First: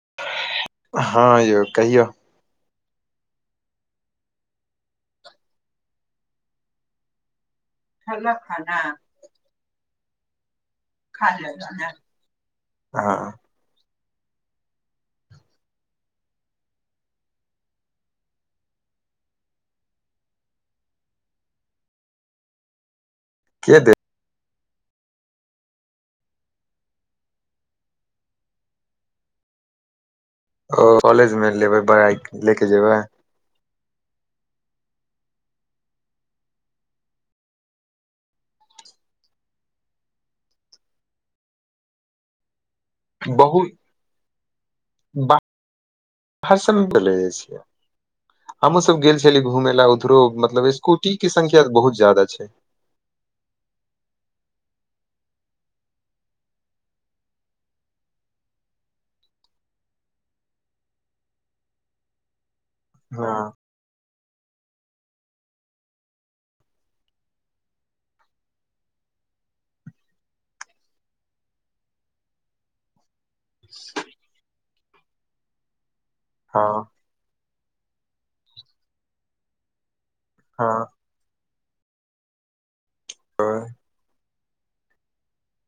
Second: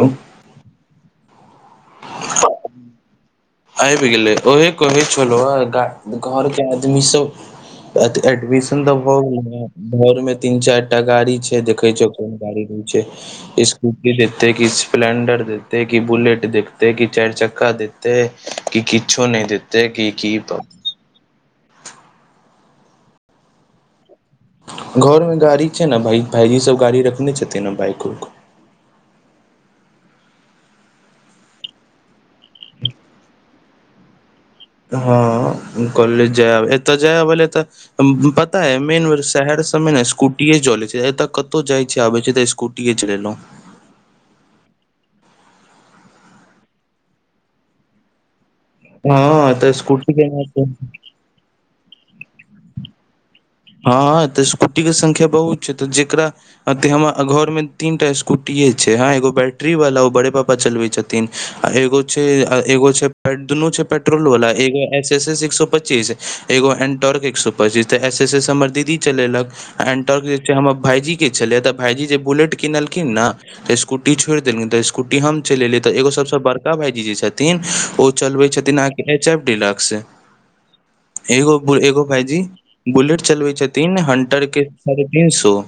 hello हँ यौ कहियौ आबि गेलै अहे कहै छलौं हें घरके आदमी सब तऽ अथी खेलक खाना एडमिशन तऽ भऽ गेल है घर मे तीन चारि टा खा गाड़ी छै लेलऽ ने देखै छियै कोन गाड़ी दै छै ई हँ सब स्कूटी देतै की स्पलेंडर देतै की बुलेट देखतै की चारि चक्का देतै कि किछो नहि देतै कि कि तऽ के दे घर मे गाड़ी छै ने भाईजी सब गाड़ी रखने छथिन ने बाइक उइक ओ कॉलेज मे लेबै बड़ा ले के जेबै हँ हम कहले जायब एतऽ जाय अबै लए तऽ पता है मेन बे शहर सबमे ने स्कूटीए चलैत छै ए तऽ कतहु जाइ छै आबे छै तऽ कुटिए च बहुतरषले जा छिय हमहहुँ सब गेल छली हँ तऽ घूमेय लए स्कूटी उधरो के मतलब स्कूटी के संख्या बहुत ज्यदा छै हँ तऽ स्कूटी के संख्या बहुत छै तऽ जेकरा अ ते हमरा घर मे तीन टा स्कूटीए छै हं एगो बैटरी वाला ओ बड़े पापा चलबे छथि थिन एगो छै एगो छै प हँ दुनू छै पेट्रोल वला एगो एस एस एस एक सए पच्चीस एगो एन्टर्क एक सए पच्चीसऽ एस एस से हमर दीदी चलेलक एन्टर जे छै हमर भाईजी के छलियै तऽ भाईजी जे बुलेट किनलखिन ने तऽ स्कूटी छोड़ देलखिन त स्कूटी हम चलि एले तऽ एगो सबसँ बड़का हँ भाईजी जे छथि न ओ चलबै छथिन अहाँके एच एफ डिलक्स हँ एगो एगो भाइजी बुलेट चलबै छथिन हंटर के साढ़े तीन सो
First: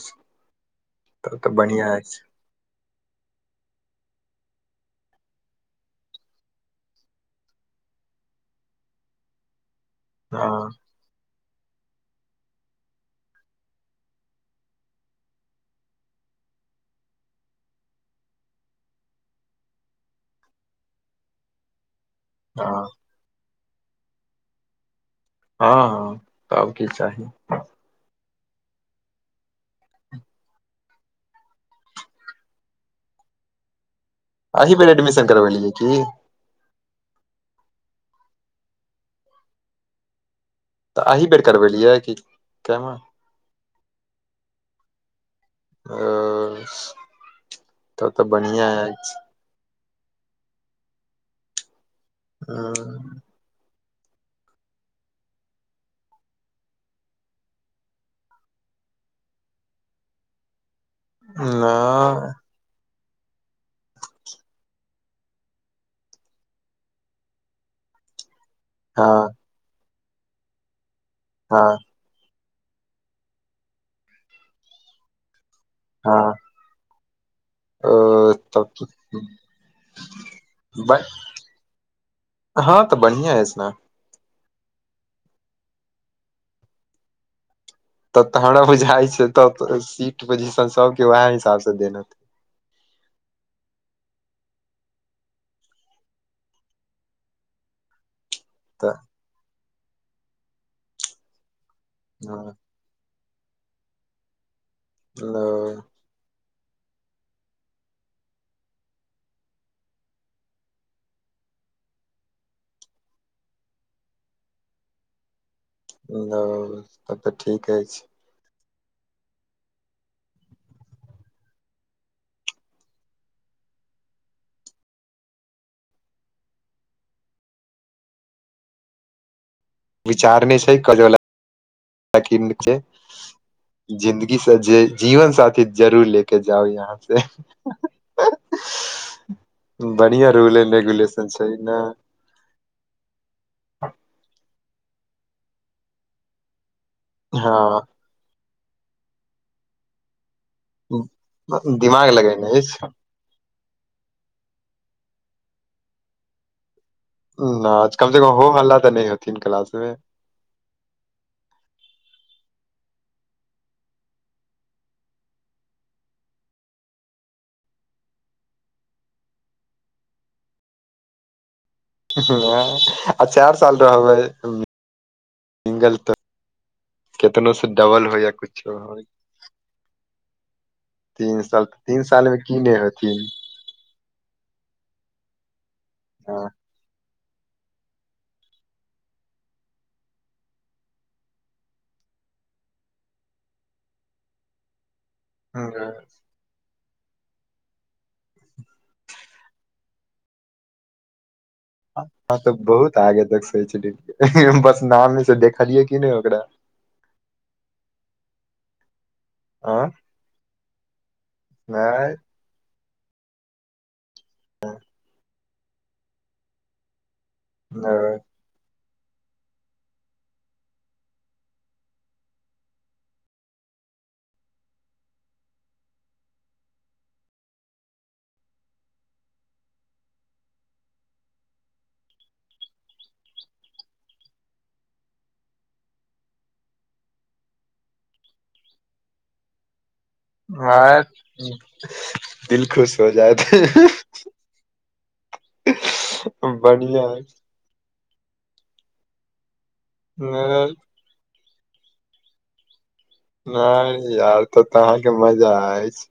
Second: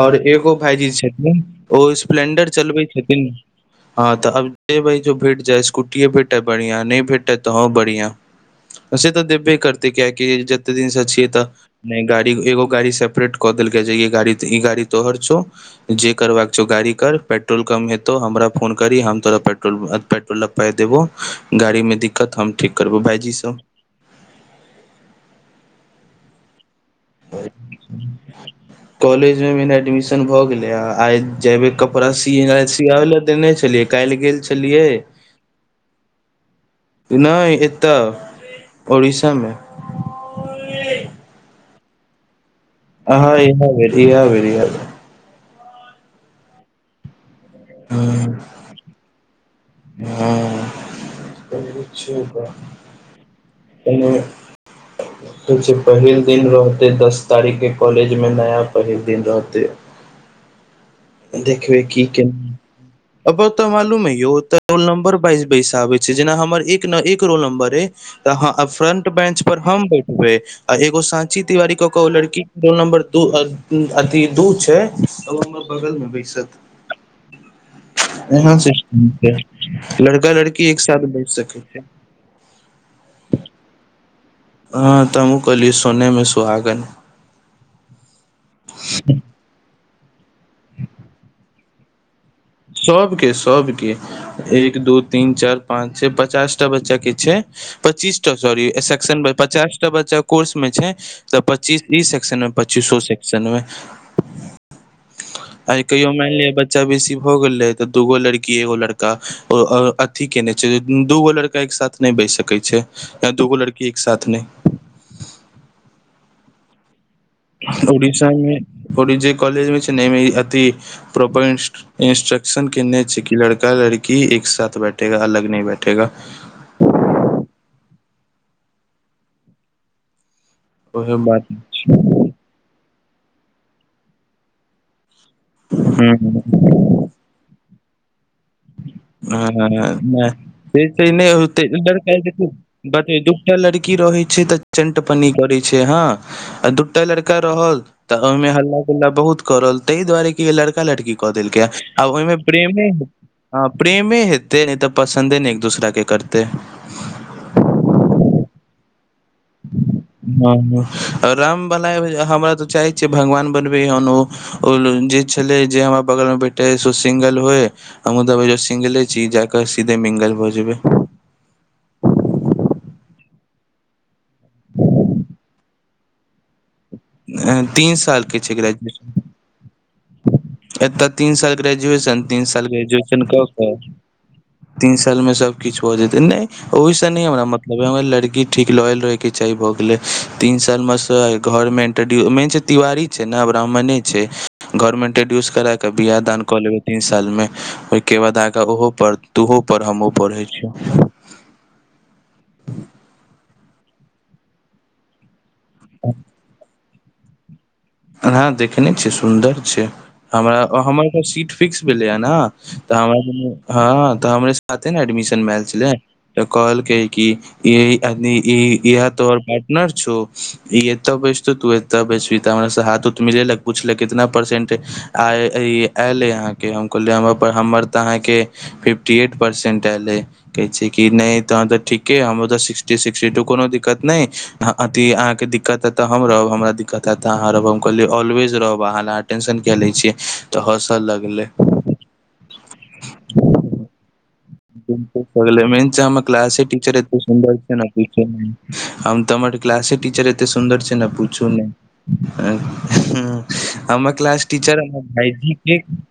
ओर एगो भाईजी तब छथिन तऽ ओ बढ़िया अछि स्प्लेंडर चलबै छथिन हँ तऽ आब जेबै ज भेट जाय स्कूटीे भेटै बढ़िआं नहि भेटै तऽ हं बढ़िआं सेे तऽ देबे करत तै कियक हँ जते दिन से छिये तऽ गाड़ी एगो गाड़ी सेपरेट कऽ देलक जे गाड़ी ई गाड़ी तोहर छो जे करबाक छौ गाड़ी कर पेट्रोल कम हेतौ हमरा फोन करी हम तोरा पेट्रोल पेट्रोल पाइ देबो गाड़ी मे दिक्कत हम ठीक हँ करबौ भाइजी सब हँ हँ तब कि चाही [inaudible] कॉलेजमे म एडमिशन भऽ गेलै आइ जेबै कपड़ा सिना सीयाबै लए देने छलियै काल्हि गेल अ ही छलियै बेर एडमिशन करबेलहीं की नहि एतऽ उड़ीसामे तऽ अही बेर करबेलियै क केमे ह इएह बेर इएह बेर इएह ओ तऽ तऽ हँ बढ़िआँ अछि हँ छै पहिल दिन रहते दस तारीख के कॉलेज मे नया पहिल दिन रहते ह देखबे की न केना अब तऽ मालूम है यौ रोल नम्बर बाइस बाजि बैसाबे छै जेना हमर एक न एक रौल नम्बर अय तऽ फ्रंट हँ बेंच पर हम बैठबै आ एगो सााँची तिवारी हँ को लड़की रोल नम्बर द अथ दू छै बगलमे हँ बैसत ओ एना तब सिस्टम छै लड़का लड़की एक साथ बैस सै छै हँ तऽ बढ़िआ अछि ने हँ त हमू कहलियै सोनेमे सुहागा तऽ तोरो जाइ छै त सीट पोजिशन सबके उएह हिसाबसँ देन सबके सबके एक दू तीन चार पाँच छै पचासटा बच्चा के छै पच्चीस अच्छा साॅरी ए तऽ सेक्शनमे पचासटा बच्चा कोर्स मे छै त पच्चीस तीस एक संग हाँ, पच्चीस सए सेकसनमे आर ल- कहियो मानि लिय ब बच्चा बेसी भ गेलै तऽ दूगो लड़की एगो लड़का अथी केने छै दूगो लड़का एक साथ नहि बहि सकै छै यह दूगो लड़की एक साथ नहि ओ सब तऽ ठीके छै उड़ीसा जे कॉलेज मे छै नेमे अ प्रपंट इंस्ट्रक्शन केने छै कि लड़का लड़की एक साथ बैठेगा अलग नहि बैठेगा विचारने छै ओहे करैवला बात जिन्दगी स जे जीवन साथी जरूर लेके हूं जाउ यहाँ से ह नहि बढ़िया रूल एंड से स रेगुलेशन छै नहिते ने देख ब दूटा लड़की रहै छै तऽ चंट पन्नी करै छै हँ आ दु लड़का रहल हँ तऽ ओहिमे हल्ला गुल्ला बहुत करल ताहि दुआरे लड़का लड़की कऽ देलकै ह दिमाग आ ओहिमे लगेने अछि प्रेमे हँ प्रेमे हेतै नहि तऽ पसन्दे नहि एक दूसरा के करतै ना कम से कम हो हल्ला तऽ नहि हेथिन क्लाास मे हँ ह राम बला हमरा तऽ चाहै छियै भगवान बनबै हन ओ ओ जे छले जे हमरा बगलमे बैठे से सिंगल होइ आ देबै जो सिंगेले छी जाक सीधे मिंगल भऽ जेबै आ चारि साल रहबै मिंगल तऽ अ, केतनोसँ तीन डबल हो साल या के छै कुछो होय एतऽ तीन साल ग्रेजुएशन मे तीन की साल नहि ग्रेजुएशन होथिन कऽ तीन सालमे सबकिछु हो जेतै ने हँ ओहिसँ नहि हमरा मतलब ह हमरा लड़की ठीक लोयल रहैके चाही भऽ गेलै तीन सालमे सँ घरमे मेन तिवारी छै ब्राह्मणे छै घर मे एटंरडयुज करा विबाह दान कऽ लेबै तीन सालमे ओहिके बाद आग ओहो पढ़ तोहो पढ़ हमहुँ पढ़ै छी हँ तऽ बहुत आगे तक सोचलै छियै बस नामे से देखलियै की नहि ओकरा ह देखने छियै सुन्दर छै आँ हमरा हमर सीट फिक्स भेलै नहि ह न तऽ हमरा हँ तऽ हमरे साथे ने एडमिशन भेल छलै त कहलकै की येअ ई इहा तोहर पार्टनर छौ इ एतऽ बैसतौ तू एत बैसबी त हमरा हाथ उथ मिलेलक पुछलक केतना परसेन्ट आ ई आएल तँ अहाँ के हन कहलियै हमर हमर तऽ अहाँके फिफ्टी ऐट परसेंट एयलै कहै छै कि नहि तह तऽ ठीके हमर तऽ सिक्सटी सिक्सटी टू कोनो दिक्कत नहि ह अी अहाँके दिक्कत हेतऽ हम रहब हमरा दिक्कत हेत त अहाँ रहब रहब हम कहल ऑलवेज रहब अहाँ ल टेंशन किया लै छियै तऽ हँसऽ ह लगलै दिल खुश हो जात मेन छै हमर क्लासे टीचर बढ़िया एते सुन्दर छै ने हमर क्लासे टीचर एते नहि सुन्दर छै ने पूछू नहि ह हमर यार क्लास तब तऽ टीचर हमर अहाँके मजा भइजी के अछि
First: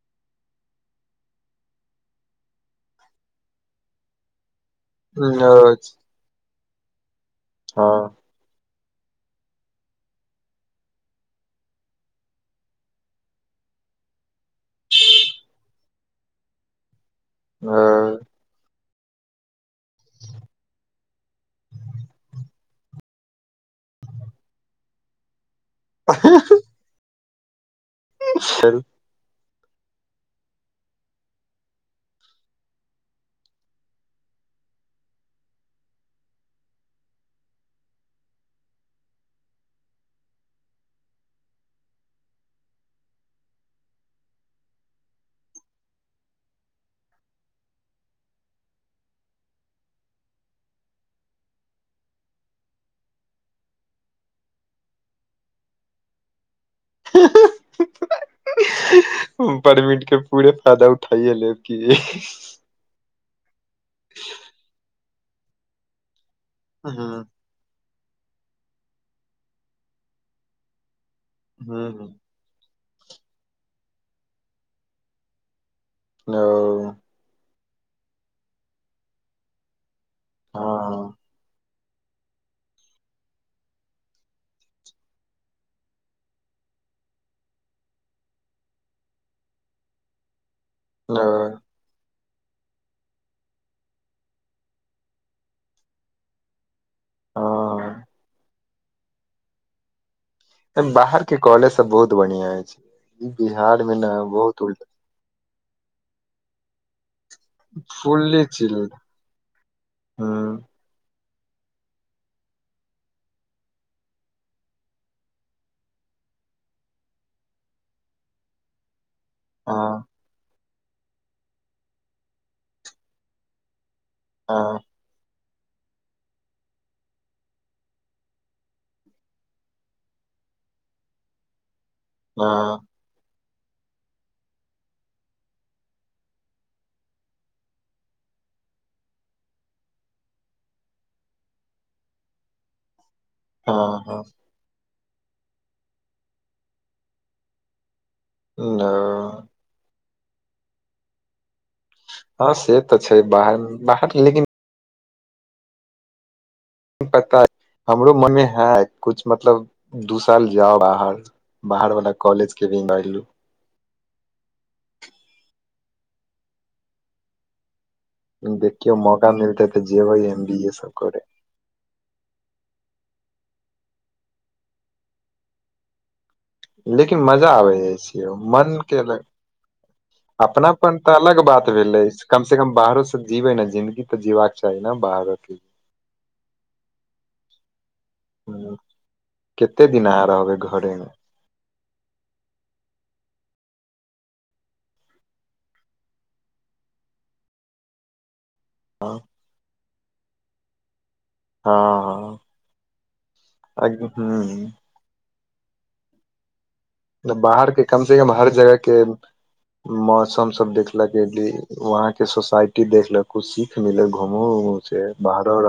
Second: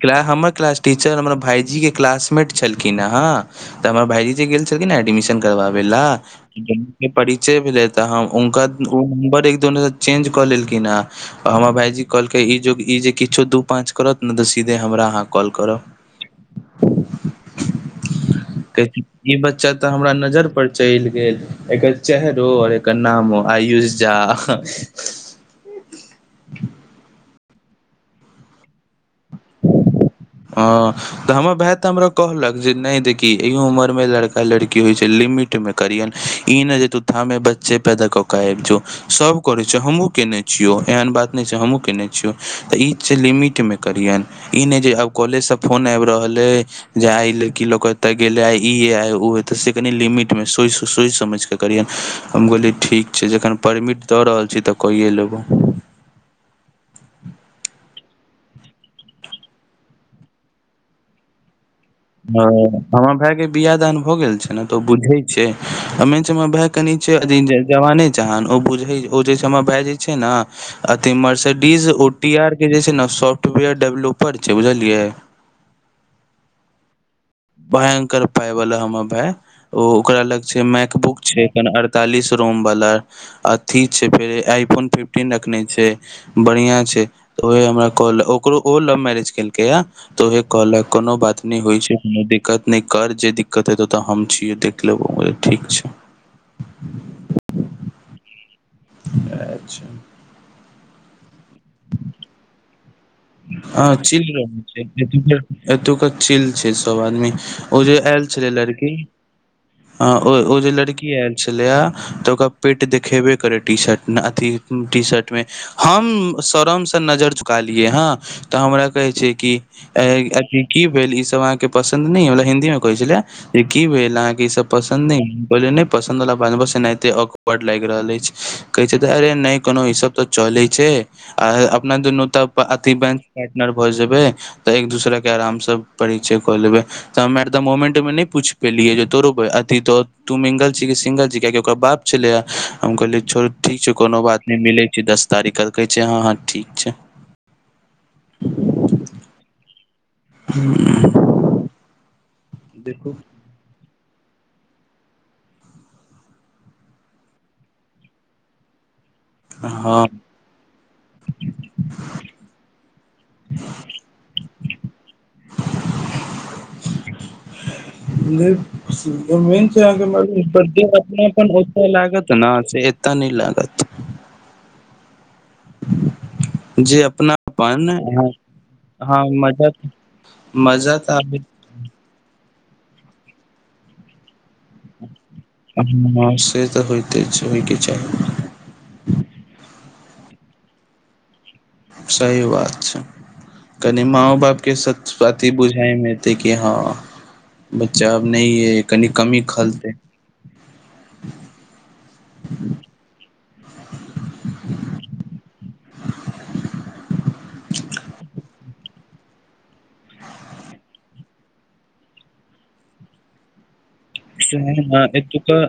क्ला हमर क्लास टीचर हमर भाईजी के क्लासमेट छलखिन हँ तऽ हमर भाईजी जे गेल छलखिन ने एडमिशन करबाबे ला परिचय भेलै तऽ हुनका ओ नम्बर एक दोनूसँ चेंज कऽ लेलखिन हेँ आ हमर भाइजी कहलकै ई जो ई जे किछो दू पाँच करत ने तऽ सीधे हमरा अहाँ कॉल करब [unintelligible] आ कह ई बच्चा तऽ हमरा नजर पर चलि गेल एकर चेहरो आर के नामो आयुष झा [unintelligible] सर [unintelligible] [unintelligible] ह तऽ हमर भाय तऽ हमरा कहलक जे नहि देखी इहो उमर में लड़का लड़की होइ छै लिमिट [unintelligible] ई न जे तू थामे बच्चे पैदा कऽ क आयब जो सभ करैत छै हमहूँ केने छियौ एहन बात नहि छै हमहूँ केने छियौ तऽ ई छै लिमिट मे करियन ई नहि जे आब कॉलेजसँ फोन आबि रहल अछ जे आइ लड़की ल क ओत्तअ गेले आ इ हे आइ उ ते से कनि लिमिट मे सोइच समझ के करियै हम कहोलियै ठीक छै जखन परमिट दऽ रहल छी तऽ कइए लेबौ ह [unintelligible] परमिट के पूरे फायदा उठाइए लेब कि ह हमर भाय के बियाह दान भऽ गेल छै ने तऽ बुझे छै मेन छै हमर भाय कनि हूँ छै जवाने जहान ओ बुझे ओ जे छै हमर भए जे छै न अ [unintelligible] तऽ डीज हूँ ओटी आर के जे छै ने सॉफ्टवेयर डेवलोपर छै बुझलियै ओ भयंकर पाय वाला हमर भाय ओ ओकरा लग छै हँ मैकबुक छै चालिस रोम वाला अथी छै फेर आई फोन फिफ्टीन रखने छै बढ़िया छै तऽ ओहे हमरा कहलक ओकरो ओ लव मैरेज केलकै या तऽ ओहे कहलक कोनो बात नहि होइ छै दिक्कत नहि कर जे दिक्कत हेतौ तऽ हम छीय देख लेबौ ठीक छै ह [unintelligible] [unintelligible] छै बाहर के कॉलेज सब बहुत बढ़िया छै ई बिहार हँ में ने चिल बहुत उलटा [inaudible] एतुका चिल छै सब आदमी ओ जे आयल फुल्ली छले चिल लड़की हूँ ह ओ ओ हँ जे लड़की आयल छले आ तऽ ओकरा पेट देखेबे करे टी शर्ट अथी टी शर्ट मे हम सरम से नजर झुकालियए हँ तऽ हमरा कहै छै कि हँ अ अथी की भेल ई सब अहाँ के पसन्द न यमतलब हिन्दी मे कहै छले जे की भेल अहाँके ई सब हँ पस नै पसन्द बला बात नै बस एनाहिते अकवर्ड लागि रहल अछि कहे छै अरे नहि कोनो ईस तऽ चल छै आ अपना दुनु त अथी [unintelligible] पाटनर भऽ जेबय तऽ एक दूसरा के आरामसँ परिचय कऽ लेबै तऽ तऽ मोमेंट मे नहि पूछि पेलियै जे तोरो अथी तो तू मिंगल छी कि सिंगल छी कियाकि ओकर बाप छलैय हम कहली छोर ठीक छै हँ कोनो हँ बात नहि मिलैत छै दस तारीख क कहै छै हँ हँ ठीक छै [inaudible] ह [inaudible] हँ से तऽ देखू छै बाहर म बाहर लेकिन पता हमरो मन मे है कुछ मतलब हँ दूस साल जाउ बाहर बाहर वाला कॉलेज के भी [unintelligible] [inaudible] देखियौ मौका अपन मिलतै तऽ जेबै एम बी ए सब करे ओत लागत नऽ से एता नहि लागत जे लेकिन मजा आबै अपनापन जा छ मन के अलग हँ मजा मजा अपनापन तऽ अलग आबैत बात भेलै कम से कम बाहरो से जीबे ने जिन्दगी तऽ जीबाक चाही ने बाहरो के ह से तऽ होयइते होइ के चाही ह कते दिन आंहा रहबै घर सही बात छै कनि माँ बाप के सच अति बुझाई में ऐतै कि हँ बच्चा अब नहि है कनि हँ कमी खलते हाँ [inaudible] बाहर के कम से कम हर जगह के मौसम सब देखलक एली वहां के सोसाायटी देखलक कु सीख मिलल [unintelligible] अहाँ के त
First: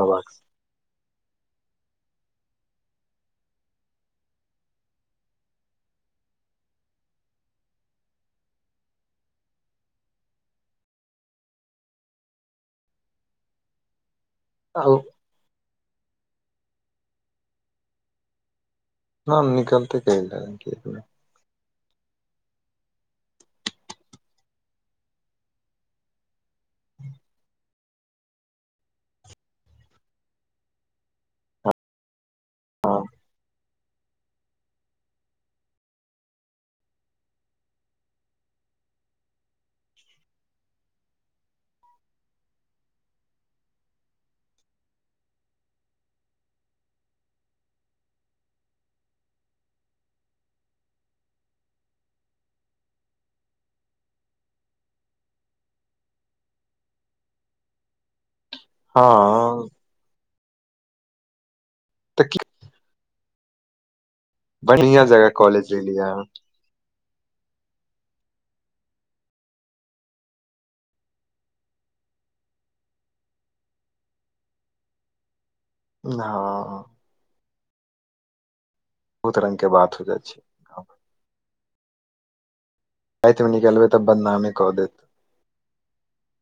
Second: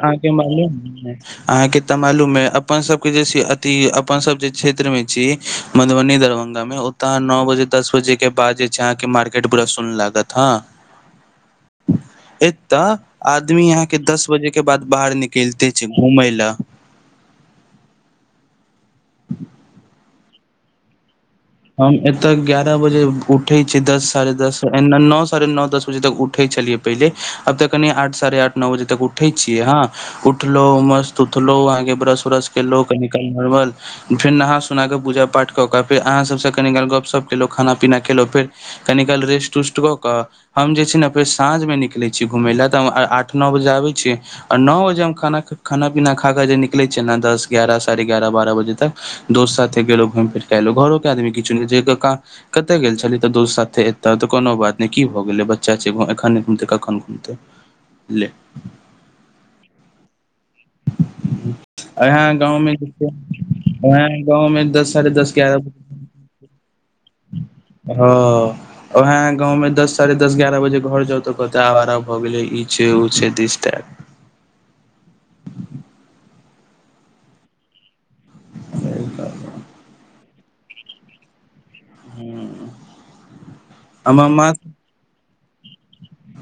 ऽ मालुम ऐ अपन सबके जे छै अथी अपन सब जे क्षेत्र में छी मधुबनी दरभंगा मे ओते अहां के नौ बजे दस बजे के बाद जे छै अहाँ के मार्केट पुरा सुन लागत ह एतऽ आदमी यहाँ के दस बजे के बाद आ बाहर निकलते छै घूमय ले हां निकलते कै लने हम एतय ग्यारह बजे उठै छियै दस साढ़े दस नौ साढ़े नौ दस बजे तक उठै छलियै पहिले अब तऽ कनि आठ साढ़े आठ नौ बजे तक उठे छियै हाँ उठलो मस्त उठलो आगे ब्रश उरस केलो निकल नर्मल फेर नहा सुना क पूजा पाठ कऽ क फेर अहाँ सभ सँ कनी काल गपशप केलहुँ खाना पीना खेलहुँ फेर कनि काल रेस्ट उस्ट कऽ कऽ हम जे छै ने फेर साँझमे निकलैत छी घुमय ल तऽ हम आठ नओ बजे आबै छियै आ नौ‌बजे हम खाना खाना पीना खा कऽ जे निकलैत छियै ने दस ग्यारह साढ़े बारह बजे तक दोस्त साथे गेलो घुमि फिर क एलो घरोे के आदमी किछु कतय गेल छलियै तऽ दोस्त साथे एयतहु तऽ कोनो बात नहि की भऽ गेलै बच्चा छै एखन घुमतै कखन घूमतै ले हाँ तऽ अहाँ गाँंव में यहाँ गाँंव में दस साढ़े दस गह ब हां हाँ एह गाँंवं दस साढ़े दस ग्यारह बजे घर जाउ तऽ कहते आवारा भऽ गेले ई छै ओ छै दिस देट हं बहुत रंग के बात हो जाइ छै हू रातिमे निकलबै तब बदनामे कऽ देत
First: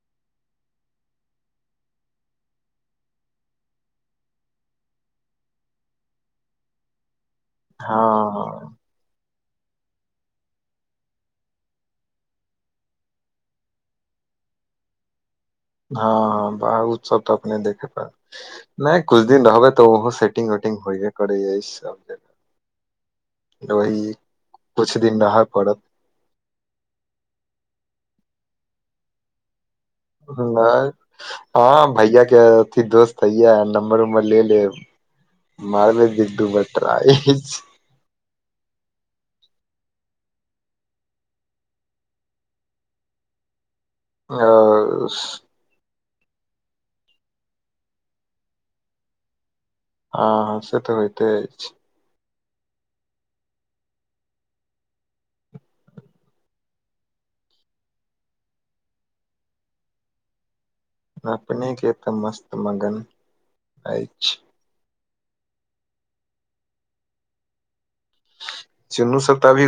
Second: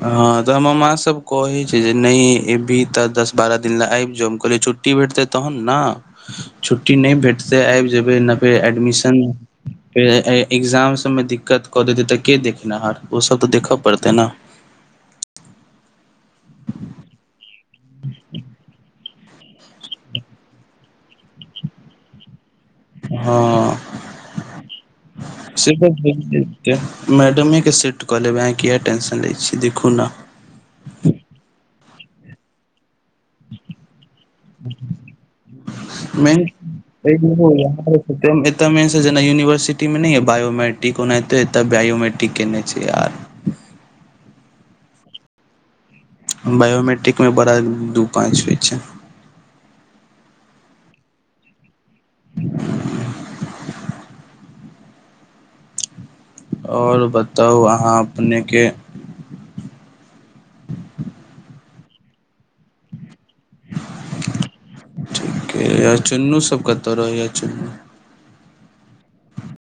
हाँ तऽ हमर माँ सब कहे छै जे नहि एबही तऽ दस बारह दिन ल आबि जो हम कहल छुट्टी छुट्टी भेटतै तहन ने छुट्टी नहि भेटतै आबि जेबै नबै फेर हँ एडमिशन एग्जाम सभ में दिक्कत कऽ देतै तऽ के देखेनाहार ओसभ तऽ देखय पड़तै नै हाँ हाँ बाह उ सब तऽ अपने देखे पड़तौ नहि किछु दिन रहबै तऽ ओहो सेटिंग वेटिंग होइये प जा सब जग हँ वही कुछ दिन रह से पड़त मैडमे के सेट कऽ लेबै अहाँ किए टेंशन लै छी देखू ने हाँ भैया के दोस्त तहिया नम्बर उम्बर ले लेब मारबे दू बेर ट्राय एत मेन छै जेना यूनिवर्सिटी मे नहि य बायोमेट्रिक ओनाहिते एतय बायोमेट्रिक केने छै यार ओ ओ ओ बायोमेट्रिक में बड़ा दू पाँच होइत छै हाँ हाँ से तऽ होयइते अछि [unintelligible] आओर बताउ अहाँ अपनेके अपने के तऽ मस्त मगन अछि ठीके य चुन्नु सब कतऽ रहै य चुन्नु चुन्नू सब त अभी